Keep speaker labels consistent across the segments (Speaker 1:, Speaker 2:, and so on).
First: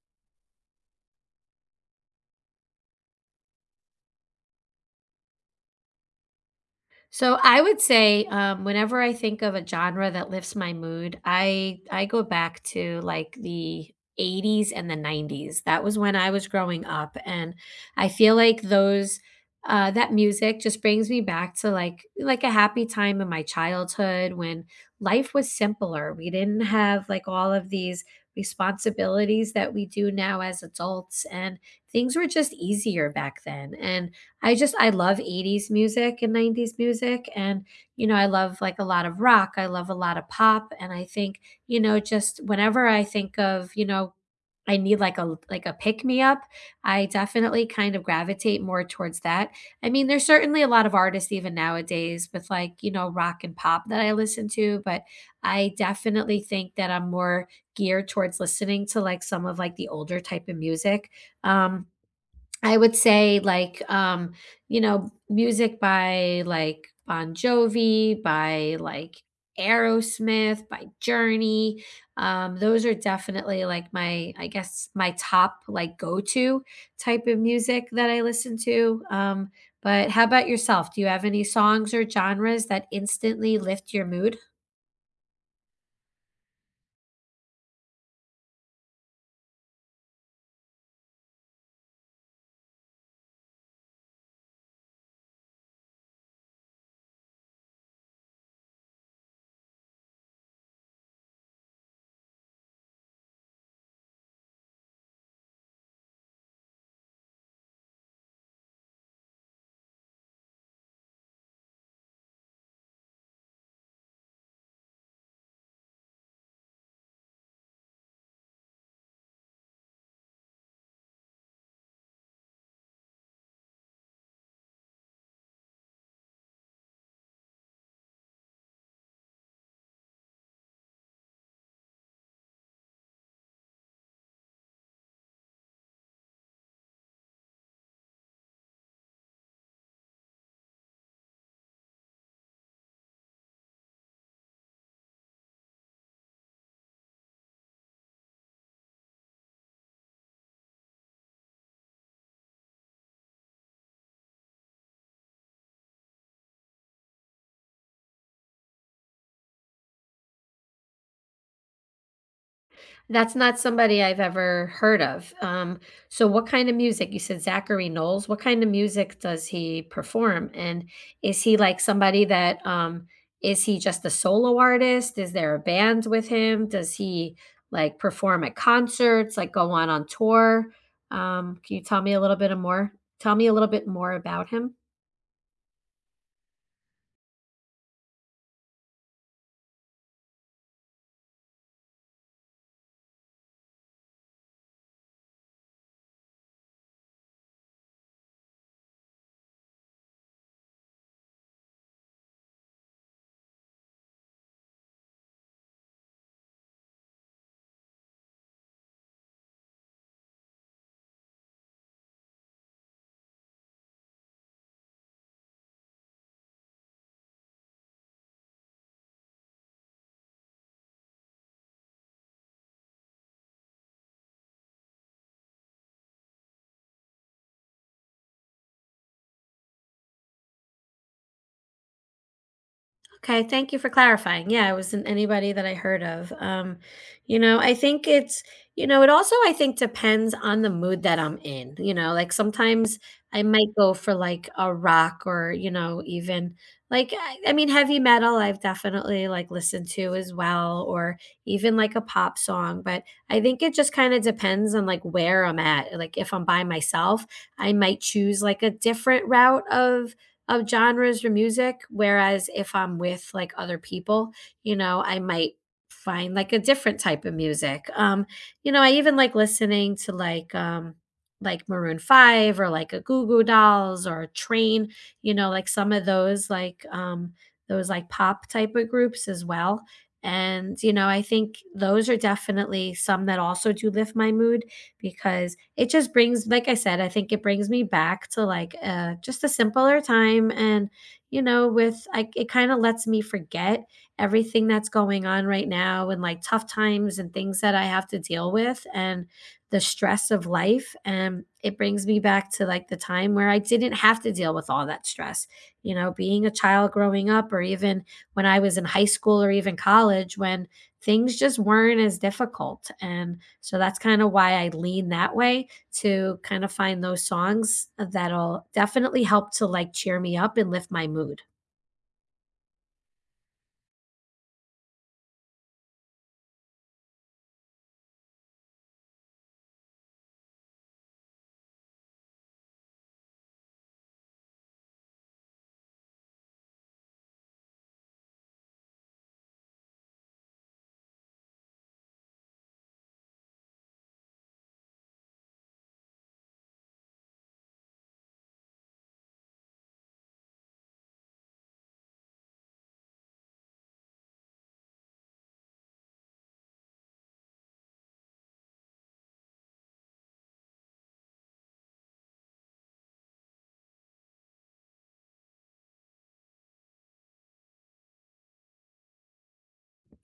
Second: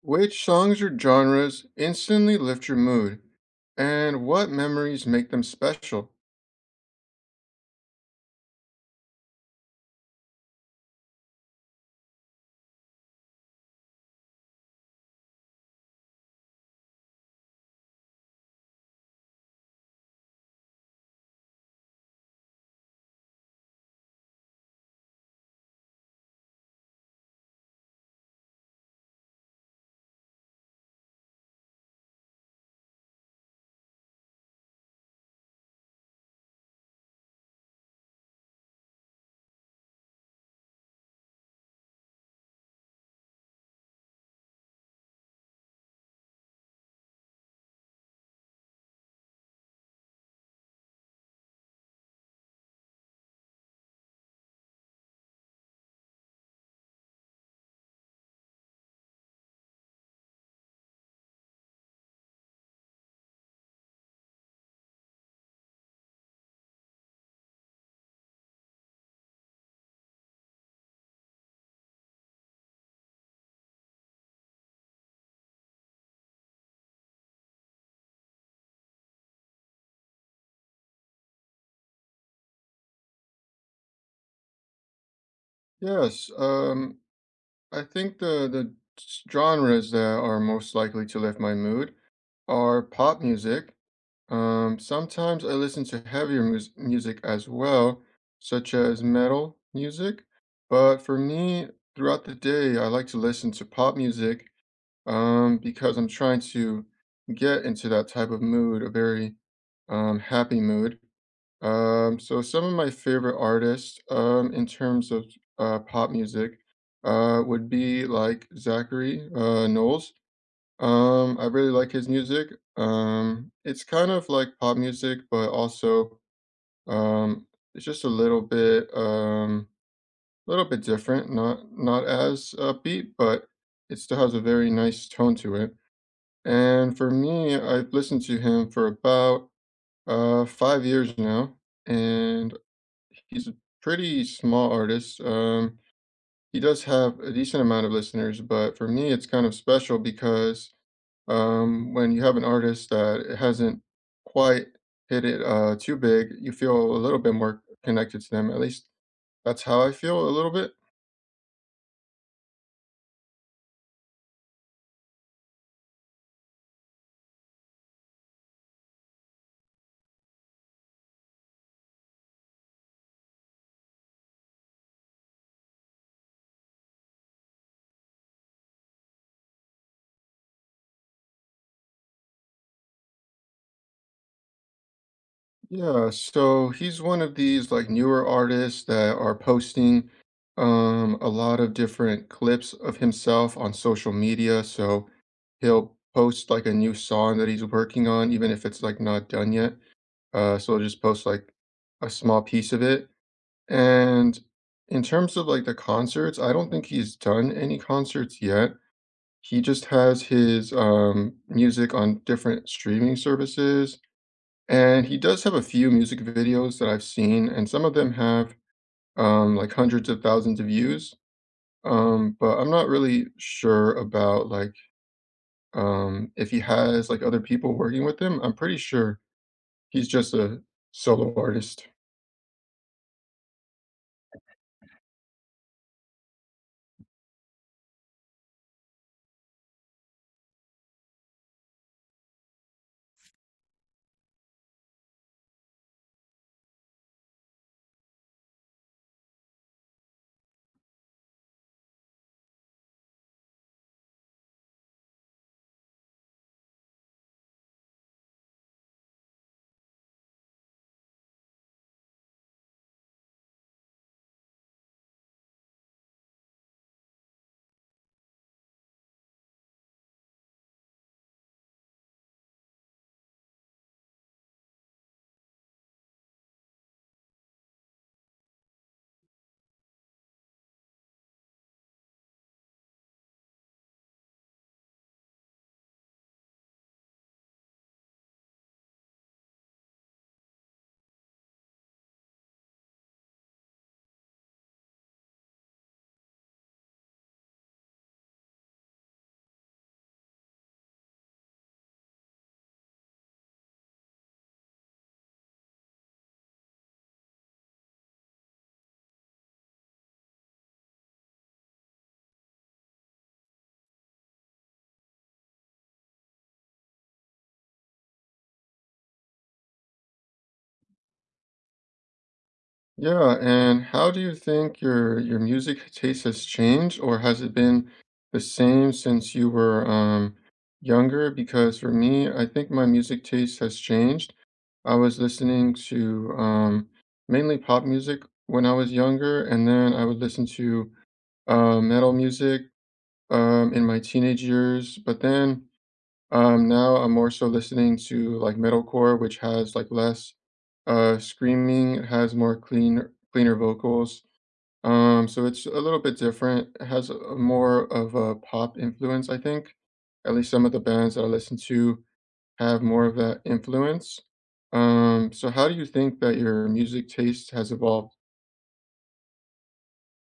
Speaker 1: Which songs or genres instantly lift your mood, and what memories make them special?
Speaker 2: Whenever I think of a genre that lifts my mood, I go back to like the 80s and the 90s. That was when I was growing up, and I feel like those that music just brings me back to like a happy time in my childhood when life was simpler. We didn't have like all of these responsibilities that we do now as adults, and things were just easier back then. And I just I love 80s music and 90s music and, you know, I love, like, a lot of rock, I love a lot of pop, and I think, you know, just whenever I think of, you know, I need, like, a pick-me-up, I definitely kind of gravitate more towards that. I mean, there's certainly a lot of artists even nowadays with, like, you know, rock and pop that I listen to, but I definitely think that I'm more geared towards listening to, like, some of, like, the older type of music. Um I would say like You know, music by like Bon Jovi, by like Aerosmith, by Journey. Those are definitely like my, I guess my top like go-to type of music that I listen to. But how about yourself? Do you have any songs or genres that instantly lift your mood?
Speaker 1: Yes, I think the genres that are most likely to lift my mood are pop music. Sometimes I listen to heavier music as well, such as metal music. But for me, throughout the day, I like to listen to pop music. Because I'm trying to get into that type of mood, a very happy mood. So some of my favorite artists in terms of pop music would be like Zachary Knowles. I really like his music. It's kind of like pop music, but also um, it's just a little bit different. Not as upbeat, but it still has a very nice tone to it. And for me, I've listened to him for about 5 years now, and he's a pretty small artist. He does have a decent amount of listeners, but for me, it's kind of special because when you have an artist that hasn't quite hit it too big, you feel a little bit more connected to them. At least that's how I feel a little bit.
Speaker 2: That's not somebody I've ever heard of. So what kind of music? You said Zachary Knowles. What kind of music does he perform? And is he like somebody that is he just a solo artist? Is there a band with him? Does he like perform at concerts, like go on tour? Can you tell me a little bit of more? Tell me a little bit more about him.
Speaker 1: Yeah, so he's one of these like newer artists that are posting a lot of different clips of himself on social media. So he'll post like a new song that he's working on, even if it's like not done yet. So he'll just post like a small piece of it. And in terms of like the concerts, I don't think he's done any concerts yet. He just has his music on different streaming services, and he does have a few music videos that I've seen, and some of them have, like, hundreds of thousands of views, but I'm not really sure about, like, if he has, like, other people working with him. I'm pretty sure he's just a solo artist.
Speaker 2: Okay, thank you for clarifying. Yeah, it wasn't anybody that I heard of. You know, I think it's, you know, it also I think depends on the mood that I'm in. You know, like sometimes I might go for like a rock or, you know, even like I mean heavy metal I've definitely like listened to as well or even like a pop song, but I think it just kind of depends on like where I'm at. Like if I'm by myself, I might choose like a different route of genres or music. Whereas if I'm with like other people, you know, I might find like a different type of music. You know, I even like listening to like Maroon 5 or like a Goo Goo Dolls or a Train, you know, like some of those like pop type of groups as well. And you know, I think those are definitely some that also do lift my mood because it just brings like I said, I think it brings me back to just a simpler time and you know with I it kind of lets me forget everything that's going on right now and like tough times and things that I have to deal with and the stress of life and it brings me back to like the time where I didn't have to deal with all that stress. You know, being a child growing up or even when I was in high school or even college when things just weren't as difficult and so that's kind of why I lean that way to kind of find those songs that'll definitely help to like cheer me up and lift my mood.
Speaker 1: Yeah, and how do you think your music taste has changed, or has it been the same since you were, younger? Because for me, I think my music taste has changed. I was listening to mainly pop music when I was younger, and then I would listen to metal music in my teenage years. But then now I'm more so listening to like metalcore, which has like less screaming, it has more clean, cleaner vocals. So it's a little bit different. It has more of a pop influence, I think. At least some of the bands that I listen to have more of that influence. So how do you think that your music taste has evolved?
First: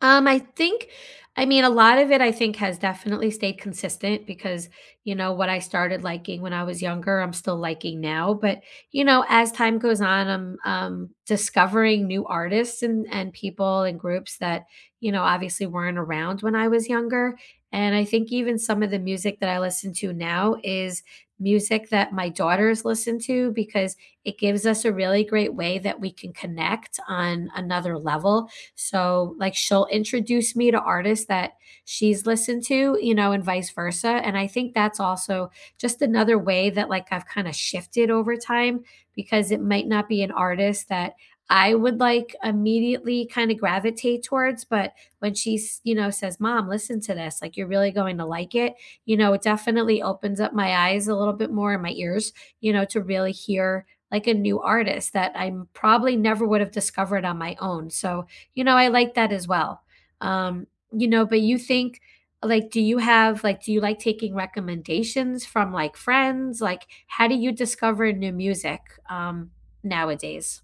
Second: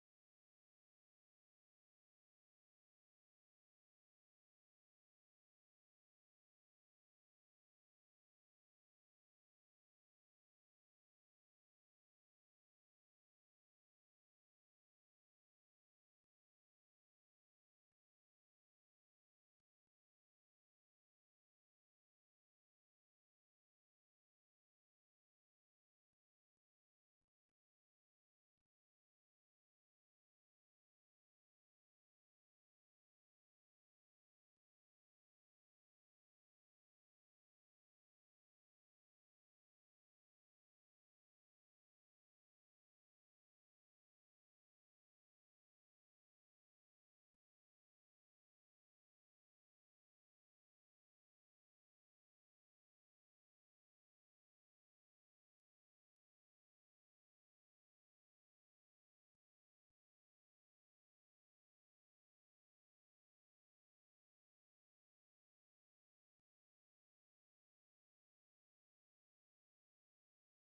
Speaker 2: I think I mean, a lot of it, I think, has definitely stayed consistent because, you know, what I started liking when I was younger, I'm still liking now. But, you know, as time goes on, I'm discovering new artists and people and groups that, you know, obviously weren't around when I was younger. And I think even some of the music that I listen to now is music that my daughters listen to because it gives us a really great way that we can connect on another level so, like, she'll introduce me to artists that she's listened to, you know, and vice versa. And I think that's also just another way that, like, I've kind of shifted over time because it might not be an artist that I would like immediately kind of gravitate towards. But when she's, you know, says, Mom, listen to this, like, you're really going to like it, you know, it definitely opens up my eyes a little bit more and my ears, you know, to really hear like a new artist that I probably never would have discovered on my own. So you know, I like that as well. You know, but you think like do you have like do you like taking recommendations from like friends? Like how do you discover new music um nowadays?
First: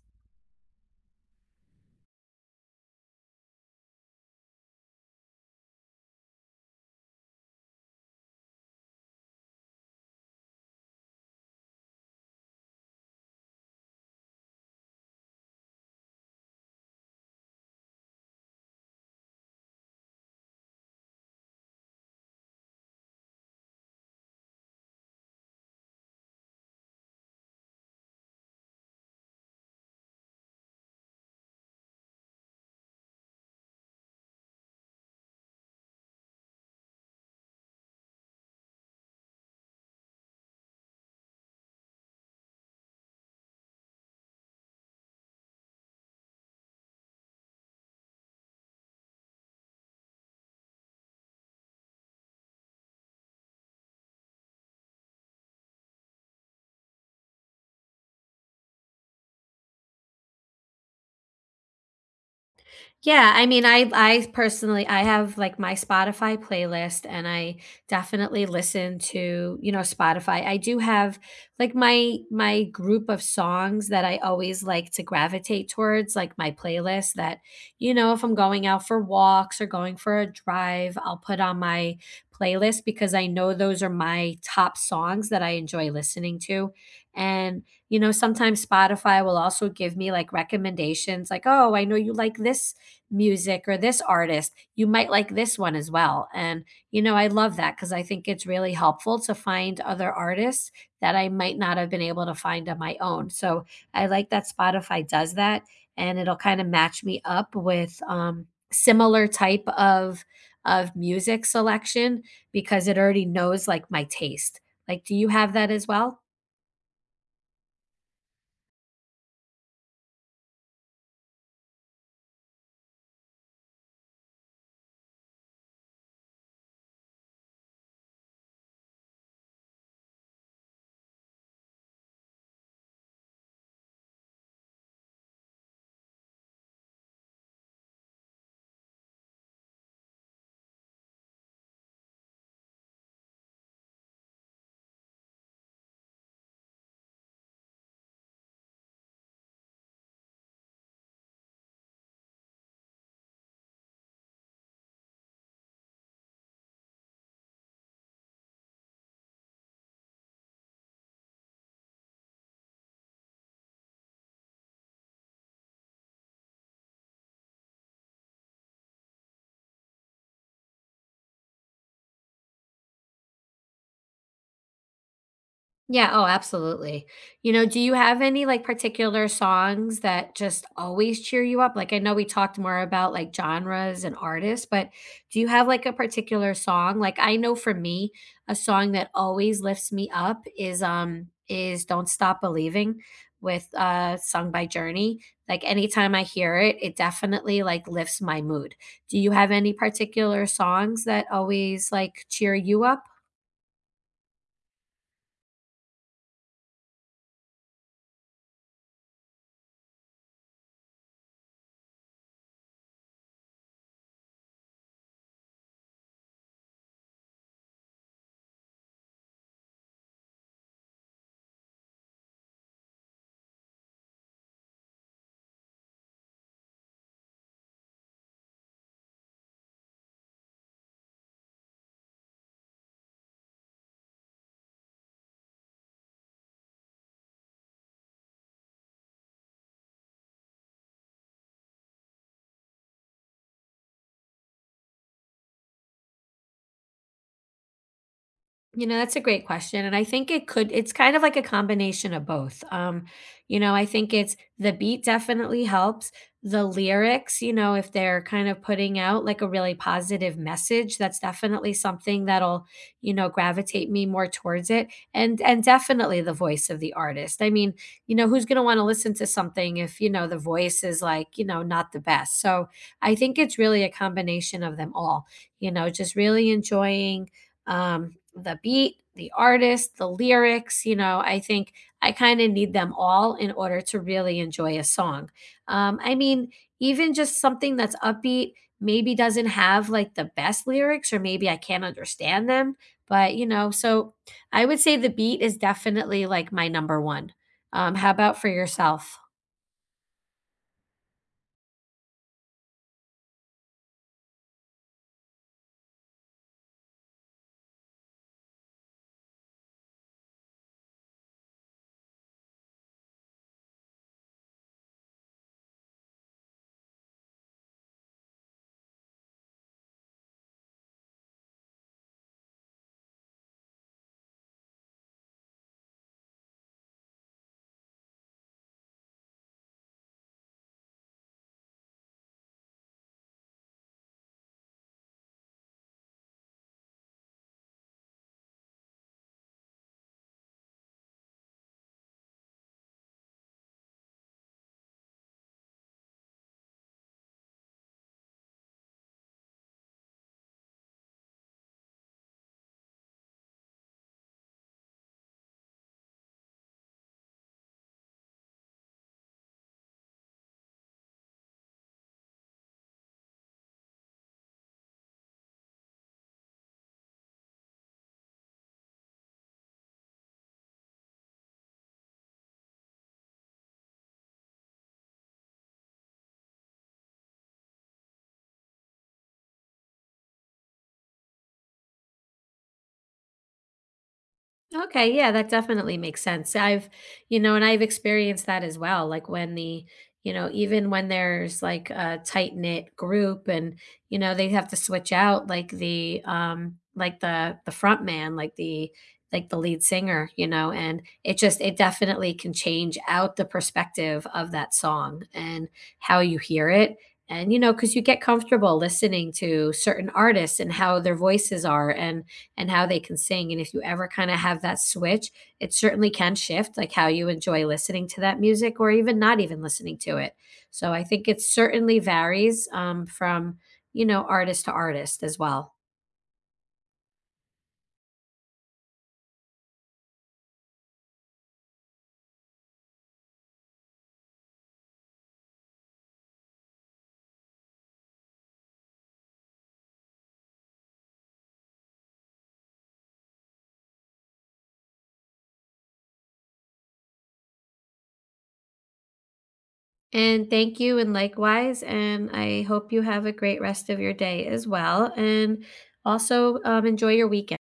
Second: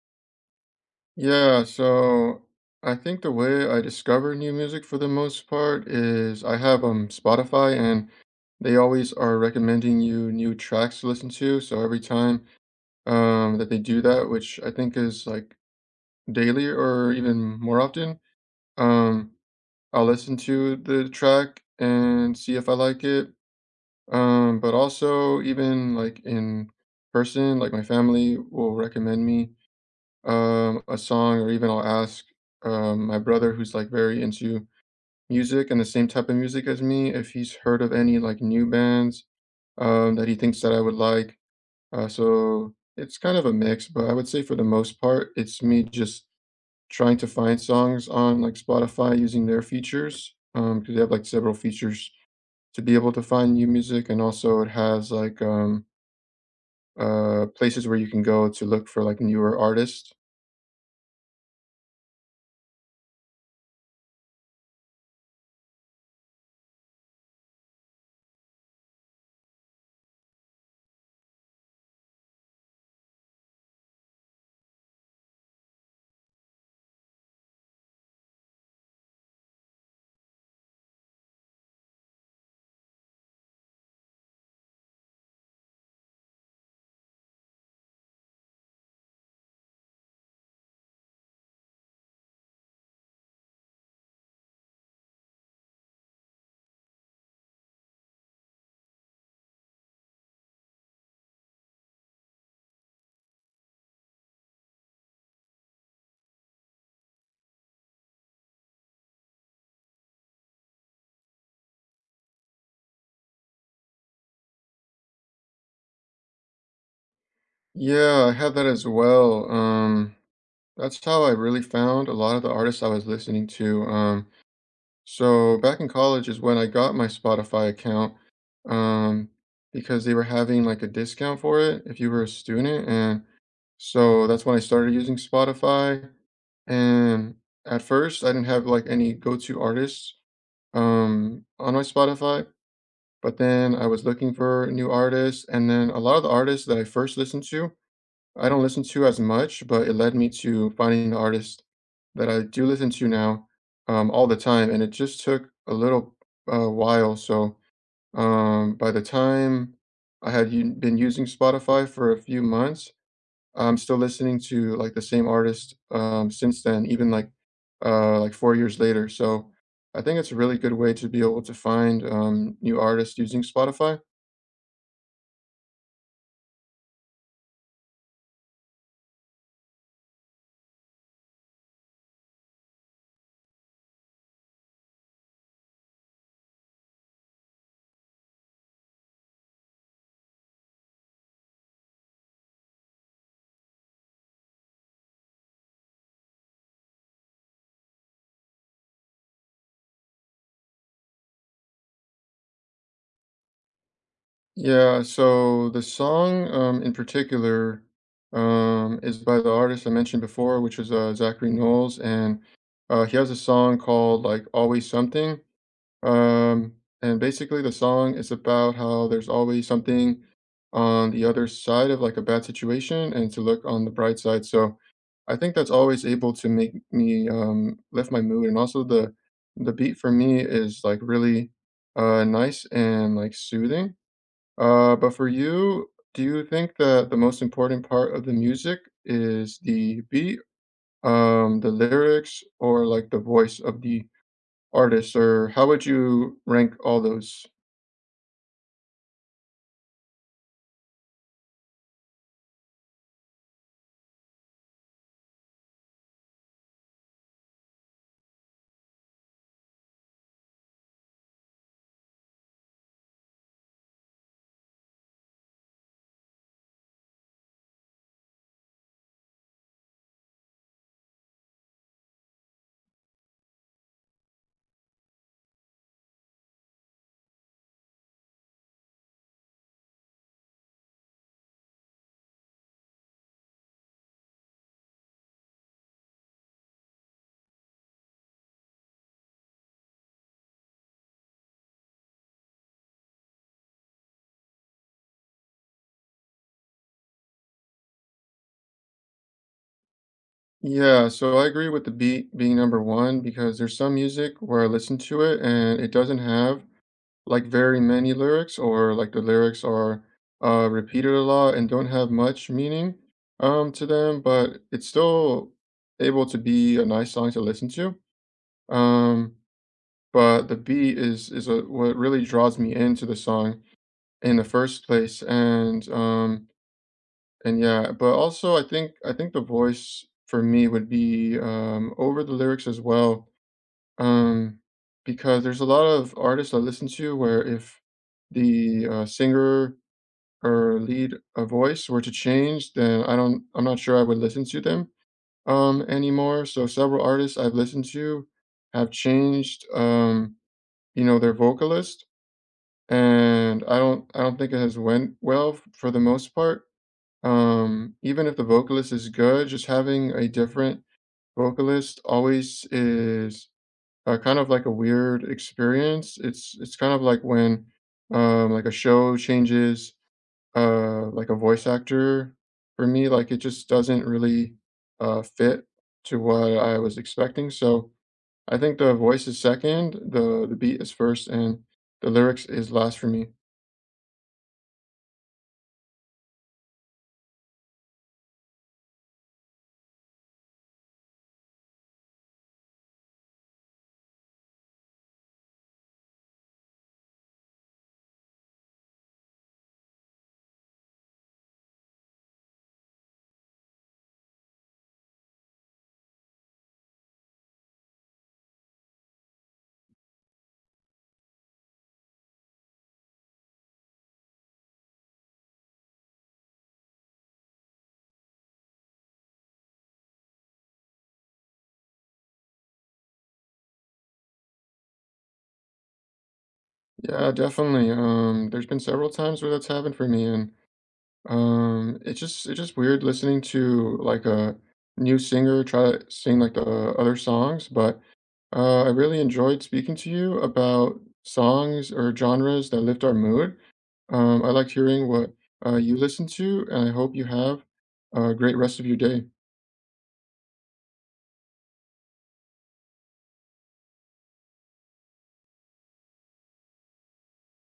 Speaker 1: Yeah, so I think the way I discover new music for the most part is I have Spotify, and they always are recommending you new tracks to listen to. So every time that they do that, which I think is like daily or even more often, um I'll listen to the track and see if I like it. But also even like in person, like my family will recommend me a song, or even I'll ask my brother, who's like very into music and the same type of music as me, if he's heard of any like new bands that he thinks that I would like. So it's kind of a mix, but I would say for the most part it's me just trying to find songs on like Spotify using their features because they have like several features to be able to find new music, and also it has like places where you can go to look for like newer artists.
Speaker 2: Yeah, I mean, I personally I have like my Spotify playlist and I definitely listen to, you know, Spotify. I do have like my group of songs that I always like to gravitate towards, like my playlist that, you know, if I'm going out for walks or going for a drive, I'll put on my playlist because I know those are my top songs that I enjoy listening to. And you know, sometimes Spotify will also give me like recommendations like, oh, I know you like this music or this artist, you might like this one as well. And, you know, I love that because I think it's really helpful to find other artists that I might not have been able to find on my own. So I like that Spotify does that and it'll kind of match me up with similar type of music selection because it already knows like my taste. Like, do you have that as well?
Speaker 1: Yeah, I had that as well. That's how I really found a lot of the artists I was listening to. So back in college is when I got my Spotify account, um, because they were having like a discount for it if you were a student, and so that's when I started using Spotify. And at first, I didn't have like any go-to artists on my Spotify, but then I was looking for new artists, and then a lot of the artists that I first listened to, I don't listen to as much, but it led me to finding the artist that I do listen to now all the time, and it just took a little while. So by the time I had been using Spotify for a few months, I'm still listening to like the same artist since then, even like 4 years later. So I think it's a really good way to be able to find new artists using Spotify.
Speaker 2: Yeah, oh, absolutely. You know, do you have any, like, particular songs that just always cheer you up? Like, I know we talked more about, like, genres and artists, but do you have, like, a particular song? Like, I know for me, a song that always lifts me up is "Don't Stop Believing" with, sung by Journey. Like, anytime I hear it, it definitely, like, lifts my mood. Do you have any particular songs that always, like, cheer you up?
Speaker 1: Yeah, so the song in particular is by the artist I mentioned before, which is Zachary Knowles, and he has a song called like Always Something. Um, and basically, the song is about how there's always something on the other side of like a bad situation, and to look on the bright side. So I think that's always able to make me lift my mood, and also the beat for me is like really nice and like soothing. But for you, do you think that the most important part of the music is the beat, the lyrics, or like the voice of the artist? Or how would you rank all those?
Speaker 2: You know, that's a great question, and I think it could it's kind of like a combination of both. You know, I think it's the beat definitely helps, the lyrics, you know, if they're kind of putting out, like, a really positive message, that's definitely something that'll, you know, gravitate me more towards it, and definitely the voice of the artist. I mean, you know, who's gonna wanna listen to something if, you know, the voice is, like, you know, not the best? So, I think it's really a combination of them all, you know, just really enjoying the beat, the artist, the lyrics. You know, I think I kind of need them all in order to really enjoy a song. I mean, even just something that's upbeat maybe doesn't have like the best lyrics, or maybe I can't understand them. But, you know, so I would say the beat is definitely like my number one. How about for yourself?
Speaker 1: Yeah, so I agree with the beat being number one, because there's some music where I listen to it and it doesn't have like very many lyrics, or like the lyrics are repeated a lot and don't have much meaning to them, but it's still able to be a nice song to listen to. Um, but the beat is what really draws me into the song in the first place, and yeah, but also I think the voice for me would be over the lyrics as well, um, because there's a lot of artists I listen to where if the singer or lead a voice were to change, then I'm not sure I would listen to them anymore. So several artists I've listened to have changed. You know, their vocalist, and I don't think it has went well for the most part. Even if the vocalist is good, just having a different vocalist always is kind of like a weird experience. It's kind of like when like a show changes like a voice actor for me. Like it just doesn't really fit to what I was expecting. So I think the voice is second, the beat is first, and the lyrics is last for me.
Speaker 2: Okay, yeah, that definitely makes sense. I've, you know, and I've experienced that as well. Like when the, you know, even when there's like a tight knit group and, you know, they have to switch out like the front man, like the lead singer, you know, and it just it definitely can change out the perspective of that song and how you hear it. And you know, because you get comfortable listening to certain artists and how their voices are and how they can sing. And if you ever kind of have that switch, it certainly can shift like how you enjoy listening to that music or even not even listening to it. So I think it certainly varies from, you know, artist to artist as well.
Speaker 1: Yeah, definitely. There's been several times where that's happened for me, and it's just weird listening to like a new singer try to sing like the other songs. But I really enjoyed speaking to you about songs or genres that lift our mood. I liked hearing what you listen to, and I hope you have a great rest of your day.
Speaker 2: And thank you, and likewise. And I hope you have a great rest of your day as well. And also enjoy your weekend.